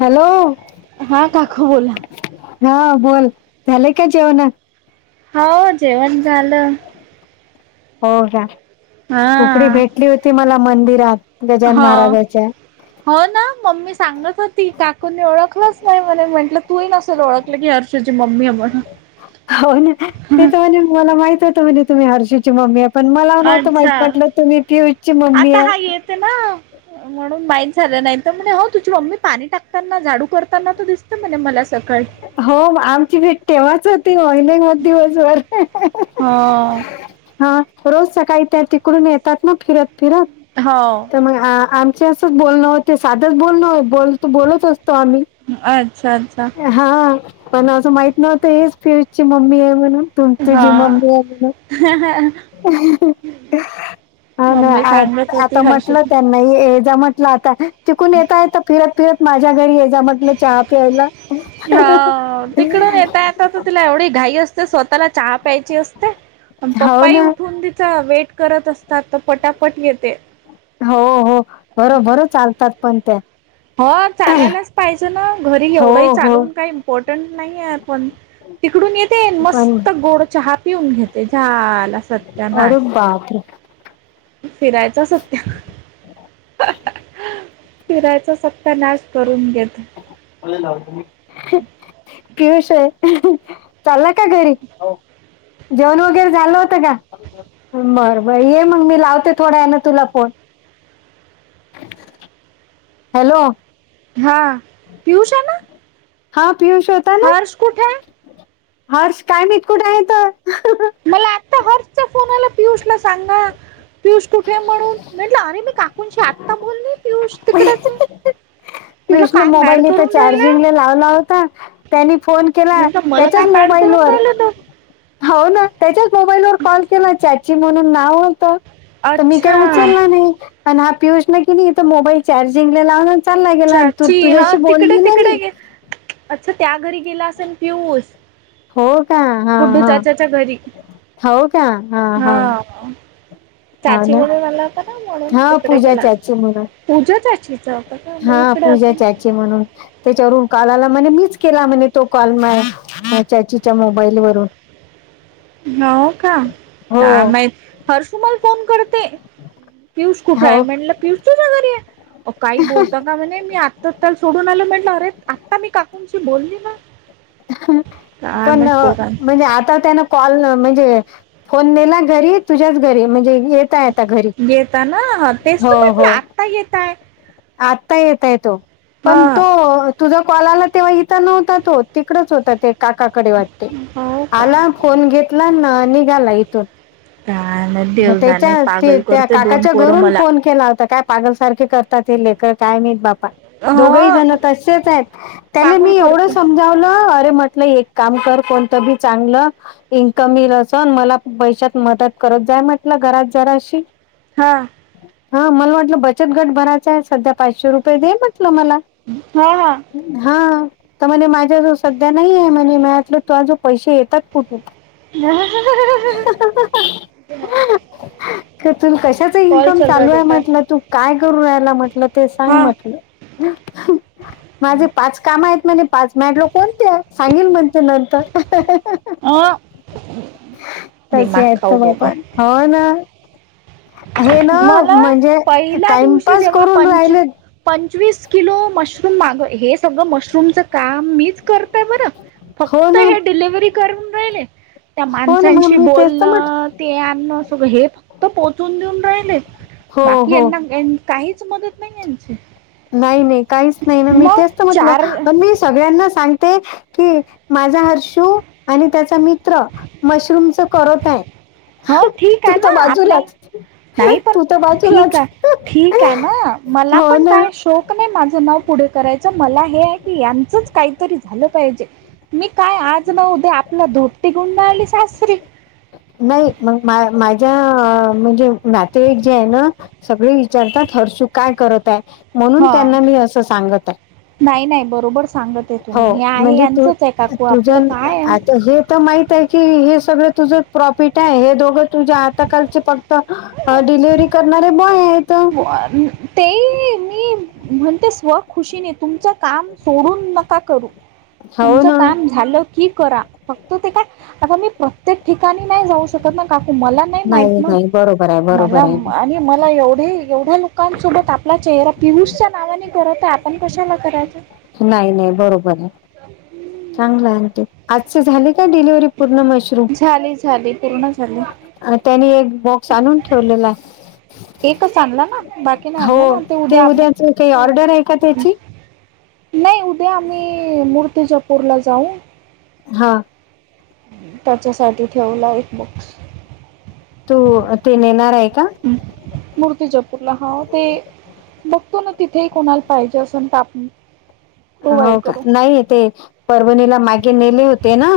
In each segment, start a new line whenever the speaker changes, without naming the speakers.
Hello!
हा काकू बोला.
हा बोल, झाले का जेवणं.
हो जेवण झालं.
हो का तुकडी
हा
भेटली होती, मला मंदिरात. गजान
हो
महाराजाच्या
हो ना मम्मी सांगत होती काकूंनी ओळखलंच नाही म्हणुन म्हटलं तूही नसेल ओळख म्हंटलं की हर्षू ची मम्मी ये म्हणून.
हो ना ते तर म्हणे मला माहित होत म्हणे तुम्ही हर्षू ची मम्मीये. पण मला नव्हतं माहित
अच्छा
म्हटलं तुम्ही पीयूष ची मम्मी
आता हा
आहे.
येते ना म्हणून माहित झालं नाही तर म्हणे हो तुझी मम्मी पाणी टाकताना झाडू करताना त दिसत म्हणे मला सकाळी.
हो आमची भेट तेव्हाच होते, म मग नाही दिवसभर.
हो
हा. रोज सकाळी त्या तिकडून येतात ना, फिरत फिरत
हो
तर मग आ आम च बोलणं हो ते साधंच बोलण बोलतो बोलत असतो आम्ही.
अच्छा अच्छा.
हा पण असं माहित नव्हतं हीच, पियुष ची मम्मी आहे म्हणून. तु तुझी
हा
मम्मी [unintelligible] हा ना
मम्मी सांगत होती
आता,
हर्षू
म्हटलं त्या नाही येजा म्हंटलं आता तिकून येता येता फिरत फिरत माझ्या घरी, येजा म्हंटलं चहा पियला.
हा तिकडून येतात तिला एवढी घाई असते. स्वतःला चहा प्यायची असते,
हो
पप्पा
ना
उठून तिच वेट. करत असतात तर पटापट येते.
हो हो भरभर चालतात पण त्या.
हो चालायलाच पाहिजे ना घरी
हो
एवढंही
हो
चालवून काही इम्पॉर्टंट नाही आहे पण तिकडून येते
पण
मस्त गोड चहा पिऊन घेते, झाला सत्यानाश.
अरे बापरे!
फिरायचा सत्यानाश. फिरायचा सत्यानाश करून घेत.
[unintelligible]
[inaudible]
पियुष ये चाला का घरी? जेवण वगैरे झालं होतं का बरं बर ये मग मी लावते थोडा वेळानं तुला फोन. [inaudible] हॅलो,
हा. पियुष आला.
हा पियुष होता ना
हर्ष कुठेय?
हर्ष काय माहित कुठ आहे तर.
मला आता हर्षचा फोनाला पियुष ला सांगा. पियुष कुठे म्हणून म्हंटलं अरे, मी काकूंशी आत्ता बोले पियुष तिकडंच ये.
पियुष नि मोबाईल इथ
राहिला
चार्जिंगला लावला होता त्यांनी फोन केला
म्हटलं मला काय
त्याच्याच
मेड करून
मोबाईलवर
राहिला तो
हो ना त्याच्याच मोबाईलवर कॉल केला चाची म्हणून नाव होतं. तर मी काय
अच्छा
उचलला नाही. पण हा पियुष कणी इथं मोबाईल चार्जिंग लावला चालला, गेला तू
चाची हा
तुझ्याशी
तिकडे
बोलली ना
तिकडे
मी.
गे अच्छा, त्या घरी गेला असेल पियूस.
हो का हा हा
घरी
हाव का हा हा. हा
चाची
ना
म्हणून आला होता ना म्हणून
हा
तिकडे
पूजा
गेला
चाची म्हणून
पूजा चाचीचा होतं.
हा पूजाचाची म्हणून त्याच्यावरून कॉल आला म्हणे, मिच केला म्हणे तो कॉल मला. ह चाचीच्या मोबाईल वरून
हो का
हो
काय माहित हर्षू मला फोन करते. पियुष कुठे आहे.
हो
म्हटलं पियुष तुझ्या घरी आहे, काही बोलतात. का म्हणे मी आत्ता त्याल सोडून आलो म्हटल अरे आत्ता मी काकूूनशी बोलली ना. काय
पण
माहित पोरां
म्हणजे आता त्यांना कॉल म्हणजे फोन नेला, घरी तुझ्याच घरी म्हणजे. येताय आता घरी
गेताना तेच तर म्हटलं आत्ता येताय.
आता येतय तो पण
हा
तो तुझा कॉल आला तेव्हा इथं नव्हता तो. तिकडच होता ते काकाकडे वाटते
हो का
आला फोन घेतला आन निघाला इथून.
काय नाही
म
देव जाणे
त्याच्या
पागल
त्या
करते दोन
काकाच्या
पोरं
घरून
मला.
फोन केला होता काय पागलसारखे करतात हे, लेकर काय मी बा. दोघंही जण
हो
तसेच आहेत त्याले,
पागल
मी एवढ
करते
समजावलं. अरे म्हटलं एक काम कर, कोणतं बी चांगलं. इन्कम मिलं असान मला पैशत मदत करत जा म्हटलं घरात जराशी.
हां.
हा मला वाटलं बचत घट भरायचा आहे सध्या पाचशे रुपये दे म्हटलं मला.
हा हा.
हाव त्या म्हणे मा सध्या नाही आहे म्हणे म्या, तुझ्याकड जो पैसे येतात कुठून.
[unintelligible]
तु कशाच
कॉल
इन्कम
चल रहा है
चालू आहे
बेटा
म्हटलं, तू काय करून रायला म्हटलं ते सांग
हा
म्हटलं. माझे पाच काम आहेत म्हणे पाच. मॅडलं कोण त्या सांगल म्हणते नंतर.
ह बी
तसे
मात
आहेत तर
खाऊ दो
बाबा
का.
हो ना. हे ना
मला
म्हणजे
पहिल्या दिवशी
टाइमपास
जेव्हा
करून
पंच
राहिले.
पंचवीस किलो मशरूम मागं हे सगळं मशरूमचा काम मीच कर ते बरं
हो
फक्त
ना
हे डिलव्हरी करून राहिले. त्या
हो ना मग
माणसांशी
मी तेच तर म्हटलं
बोलणं ते अ्न सगळ हे फक्त पोचून देऊन राहिले,
हो
बाकी
हो
यांना. काहीच मदत नाही याची.
नाही नाही काहीच नाही ना मी, तेच तर म्हटलं
चार
पण मी सगळ्यांना सांगते. कि माझा हर्षू आणि त्याचा मित्र मशरूमचचा करत आहे.
ह ठीक
तू
आहे
तर
ना आपल्याला
बाजूलाच,
नाही पण
तू तर
ठीक
बाजूलाच.
आहे ठीक आहे ना मला
हो
पण
ना
काय शोक नाही माझं नाव पुढे करायचं, मला हे आहे की यांचंच काहीतरी झालं. पाहिजे मी काय आज न उद्या, आपला धोपटी गुंडाळली सासरी.
नाही मग मा माझ्या म्हणजे नातेवाईक जे आहे ना सगळे विचारतात हर्षू काय करत आहे म्हणून
हा
त्यांना मी असं सांगत आहे.
नाही नाही बरोबर सांगत आहे
हो
तुम्ही हे आहे
म्हणजे तु
यांचंच आहे काकू
तुझा
आपलं
अन
काय आहे?
आता हे तर माहित की हे सगळं तुझं प्रॉफिट आहे हे दोघ. तुझ्या हाताखालचे फक्त डिलिव्हरी करणारे बॉय आहेत.
ते मी म्हणते, स्व खुशीने तुमचा. काम सोडून नका करू
हो
तुमचं
ना
काम झालं की करा. फक्त ते काय आता मी प्रत्येक ठिकाणी नाही, जाऊ शकत ना काकू मला नाही. नाही माहित ना
नाही बरोबर आहे
मला
बरोबर आहे
आणि मला एवढी एवढ्या लोकांसोबत आपला चेहरा पियुष च्या नावाने करत आहे आपण कशाला करायच.
नाही नाही बरोबर आहे चांगलंय आजची झाले का डिलव्हरी? पूर्ण मशरूम
झाली झाली पूर्ण झाली
त्यानी एक बॉक्स आणून ठेवलेला.
एकच आणला ना बाकी नाय आणलं
हो
ना ते उद्या आप
उद्याच काही ऑर्डर आहे का त्याची?
नाही उद्या आम्ही, मूर्तिजापूरला जाऊ.
हां.
त्याच्यासाठी ठेवला एक बोक्स.
तू ते नेणार आहे का?
मूर्ती च कुठल हा ते बघतो ना तिथेही कोणाला पाहिजे असंन आप
हो का नाही ते परभणीला मागे नेले होते ना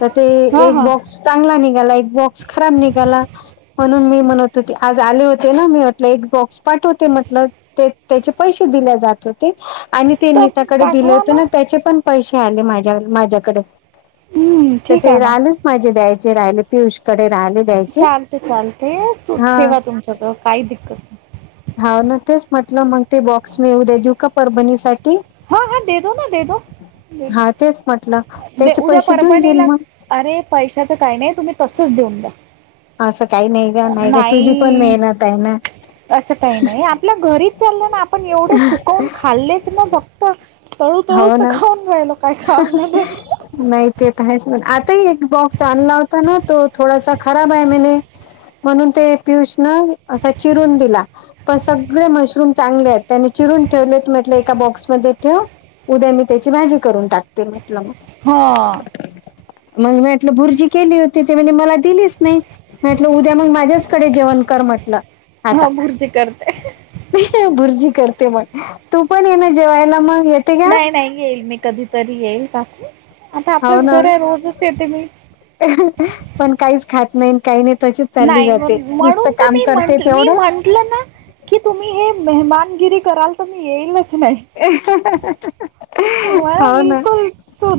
तर ते
हा
एक
हा
बॉक्स चांगला निघाला एक बॉक्स खराब निघाला. म्हणून मी म्हणत होती आज आले होते ना मी म्हटलं एक बॉक्स पाठव होते म्हटल. ते ते त्याचे पैसे दिले जात होते आणि ते
तर
नीताकडे दिले
पाठवा
होते ना त्याचे पण पैसे आले माझ्याल माझ्याकड.
हम्म
तर
ठीक आहे
ते
ना
राहिलच माझे द्यायचे राहिले पियुषकडे राहिले. द्यायचे.
चालते चालते तू
हां
ठेवा तुमच्या कड काही दिक्कत नाही.
हा ना तेच म्हटलं मग ते बॉक्स मी उद्या घेऊ का परभणीसाठी?
हा हा दे दो ना दे दोे
हा तेच म्हटलं त्याचे
उद्या
पैसे देऊन देईल
परभणीला
मग.
अरे पैशाचं काही नाही तुम्ही तसच देऊन द्या.
असं काही नाही गं नाही गं, तुझी पण
नाही
मेहन आहे ना.
असं काही नाही आपल्या घरीच चाललं ना, आपण एवढे सुकवून खाल्लेच ना फक्त. तळु तळु
हो
स
ना
तका खाऊन राहिलो [unintelligible]
नाही ते तर आहेच मण आताही एक बॉक्स आणला होता ना तो थोडासा खराब आहे मने. म्हणून ते पियुष न असा चिरून दिला. पण सगळे मशरूम चांगले आहेत त्यानी चिरून ठेवलेत म्हटलं एका बॉक्समध्ये ठेव उद्या मी त्याची भाजी करून टाक म्हट
हा
मग म्हटलं [unintelligible] बुरजी केली होती ते म्हणले मला दिली. नाही म्हटलं उद्या मग माझ्याचकडे जेवण कर म्हटलं आता.
हा भुर्जी करते
भुरजि करते म्हण तू पण एना जेवायला मग का
नाही नाही येईल मी कधीतरी येईल टाकून आता
हो
आपलंच
ना
घर आहे रोजच येते मी.
[unintelligible] पण काहीच खात नाही काही नाही तशी चालली
नाही मग
जाते नुसतं काम करते तेवढं
म्हटलं ना की तुम्ही हे मेहमानगिरी कराल तर मी येईलच नाही.
ए [unintelligible]
होय बिलकुल.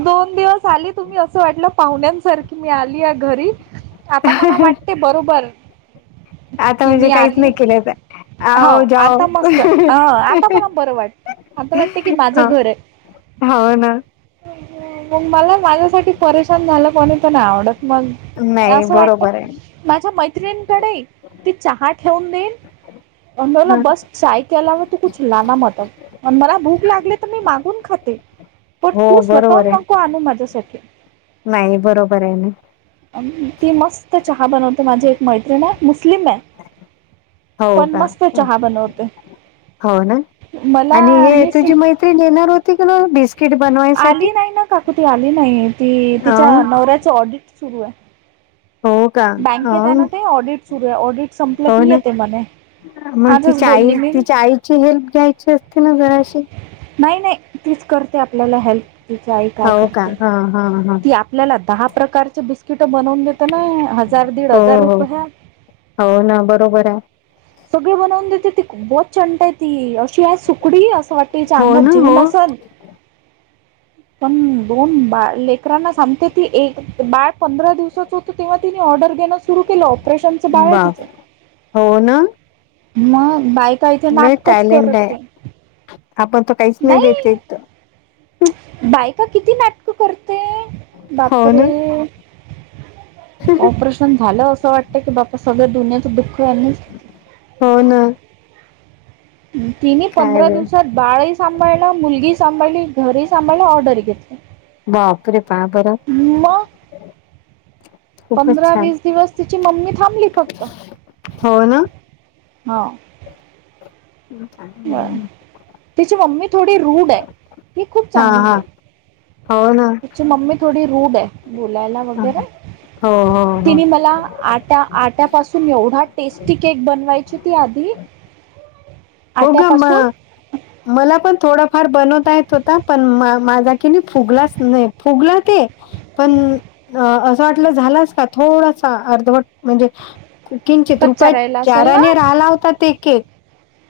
दोन दिवस आली तुम्ही असं वाटलं पाहुण्यांसारखी मी आली या घरी आता मला वाटते बरोबर.
आता
कि
म्हणजे
मी
काहीच
आली
नाही केलं तर
हो
आओ जाओ
आता मस्त अ आता मला बरं वाटत आता वाटते की माझं
हो
घर आहे.
हो ना.
मग मला माझ्यासाठी परेशान झालं म्हणून तर नाही आवडत मग. हे
नाही
असं
बरोबर आहे
वाटत माझ्या मैत्रिंकडे ती चहा ठेवून देईन मी बोल
हं.
बस चाय केलावर तू कुछ लानामत मला भूक लागली तर मी मागून खाते पण
हो
तू
बरोबर
स्वतःहून
आहे
नको आणू माझ्यासाठी.
नाही बरोबर आहे ना.
ती मस्त चहा बनवते माझी एक मैत्रिण आहे मुस्लिम आहे.
हो
पण
का
मस्त चहा बनवते.
हो ना? आणि
मला
हे
मी स-
तुझी मैत्री नेणार होती की ना बिस्किट बनवायसाठी.
आली नाही ना काकू ती आली नाही ती
अ
तिच्या नवऱ्याच ऑडिट सुरू आहे.
हो. का अ
बँकेत आहे ना ते ऑडिट सुरू आहे ऑडिट संपलं
हो
की
ना
येते म्हणे.
मग
आजच
तिच्या आई
बोलली मी
तिच्या आईची हेल्प घ्यायची असते ना जराशी.
नाही नाही तीच करते आपल्याला हेल्प तिच्या आई काय
हो का
करते
हा हा हा
ती आप आपल्याला दहा प्रकारची बिस्किट बनवून देतना हजार दीड
हो
हजार रुप
हो
हा
हो ना बरोबर आहे
सगळे बनवून देते बोहत चंट आहे ती अशी आहे सुकडी असं वाटते याच्या
हो ना
अंगात जीव
हो
नसंल [unintelligible] पण दोन बाळ लेकरांना सांगते ती एक बाळ पंधरा दिवसच हो तेव्हा तिने ऑर्डर घेणं सुरु केलं ऑपरेशनच बाळ आहे तिच.
बाप हो ना
मग बाय काही ते
लय
नाटकच
टॅलेंट आहे
करते.
आपण तर काहीच
नाही,
देत येत
बायका किती नाटक करते.
हो ना
बापरे. ऑपरेशन झालं असं वाटतंय, ‌की बाप्पा सगळं दुनयेचं दुःख [unintelligible]
हो ना.
तिने
काय
पंधरा
ग
दिवसात बाळही सांभाळला, मुलगी सांभाळली, घरी सांभाळला, ऑर्डर घेतली.
बापरे पाहा बरं.
मग
खूपच
पंधरा,
छान
वीस दिवस तिची मम्मी थांबली फक्त.
हो ना
हो.
[unintelligible]
तिची मम्मी थोडी रूड आहे. ती खूप
हा हा. हो ना.
त्याची मम्मी थोडी रूढ आहे बोलायला
हो,
वगैरे.
हो, हो.
तिने मला आता आट्यापासून एवढा टेस्टी केक बनवायची ती आधी.
हो ग म
आट्यापासून
मला पण थोडाफार बनवता येत होता पण माझा कि नाही फुगलाच नाही फुगला ते. पण अ असं वाटलं झालाच काय थोडासा अर्धवट म्हणजे किंचित
कच्चा
रुपया
राहिला असेल ना
चाराने राहिला होता ते केक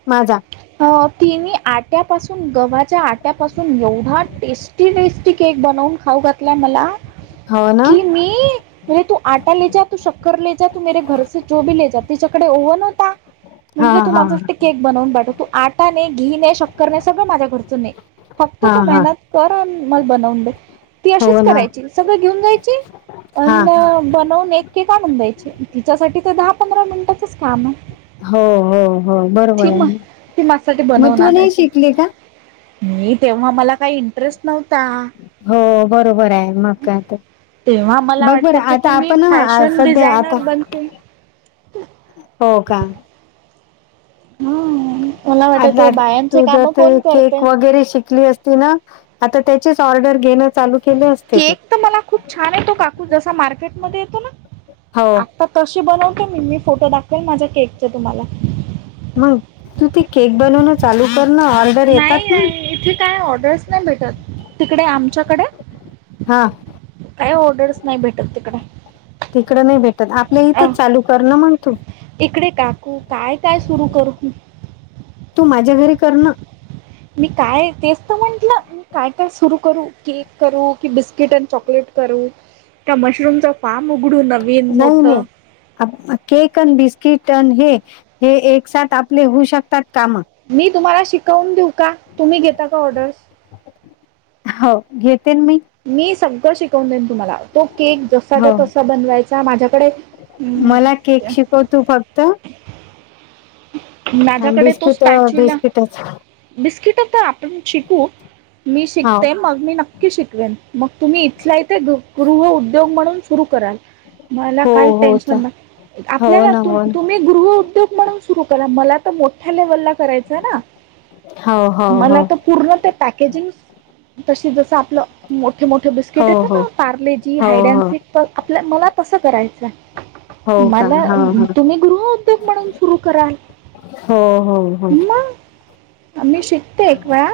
माझा.
अ तीन्ही आट्यापासून गव्हाच्या आट्यापासून एवढा टेस्ट. तिनेच टेस्टी केक बनवून खाऊ घातला मला
हो ना?
कि मी [unintelligible] तिकड ओव्हन होता. म्हंटलं
हां,
तू
हां,
माझं केक बनवून पाठव तू आटा नाही घी नाही शक्कर नाही सगळं माझ्या घरचं नाही. फक्त
हां,
तू
हां.
मेहनत कर मग बनवून दे. ती
हो
अशीच
ना.
करायची सगळं घेऊन जायची. पण
हां,
बनवून एकेक आणून द्यायचे. तिच्यासाठी तर दहा पंधरा मिनिटाचच काम आहे.
हो हो हो बरोबर
ती
आहे
मग ती माझ्यासाठी
मग
बनवून
तू नाही
आणायची
शिकली का?
मी तेव्हा मला काही ट्रस्ट नव्हता.
हो बरोबर आहे, मग काय तर.
तेव्हा मला
बघ बर
वाटायचं
आता
की मी
आपण
फॅशन
सध्या आता
डिझायनर बनते
हो का.
हम्म मला
आज
वाटायचं बायांचे
तू ज
काम
ते
कोण
केक
करते
वगैरे शिकली असती ना. आता त्याचेच ऑर्डर घेण
केक तर मला खूप छान येतो, काकू जसा मार्केटमध्ये येतो ना
हो
आता तशी बनवूनते मी मी फोटो दाखवेल माझ्या केकचे तुम्हाला.
मग तू ते केक बनवन चालू कर ना ऑ
नाही नाही इथे काय ऑर्डर्स नाही भेटत. तिकडे आमच्याकडे.
हा.
काही ऑर्डरच नाही भेटतं तिकडं.
तिकडं नाही भेटत आपल्या
अहो
इथंच चालू कर ना मग तू
तिकडे काकू काय काय सुरू करू
तू माझ्या घरी करनं.
मी काय तेच तर म्हंटलं. काय काय सुरू करू. केक करू की, बिस्किट अन् चॉकलेट करू. का मशरूमचं फार्म उघडून नवीन
नाही नाही
मोठं.
केक अन बिस्किट अन हे हे एक साथ आपले होऊ शकतात कामं.
मी तुम्हाला शिकवून देऊ का? तुम्ही घेता का ऑर्डर?
हो घेतेन मी.
मी सगळं शिकवून देन. तुम्हाला तो केक जसाचा
हो
तसा बनवायचा माझ्याकडे
मला केक शिकव तू फक्त अन
माझ्याकडे तो
बिस्किट
स्पॅच्यूला
बिस्किटच
बिस्किटं ता आपण शिकू मी
हो
शिकते मग मी नक् नक्की शिकवेन. मग तुम्ही इथल्या इथे गृह उद्योग म्हणून सुरू कराल. मला
हो
काही
हो
टेन्शन
चा-
ना
हो
आपल्याला
ना
तुम
हो ना
तुम्ही गृह उद्योग म्हणून सुरु करा मला तर मोठ्या लेव्हल ला करायचय ना.
हो हो हो
मला तर पूर्ण ते पॅकेजिंगस तशी जस आपलं मोठे मोठे
हो
बिस्किट येत
हो
ना पार्ले जी
हो हो
हायडॅन्सिक. तर आपल्या मला तसं करायचं हाय.
हो का
मला
हो हो
तुम्ही गृहउद्योग म्हणून सुरू करा.
हो हो हो.
आ मी शिकते एक वेळा.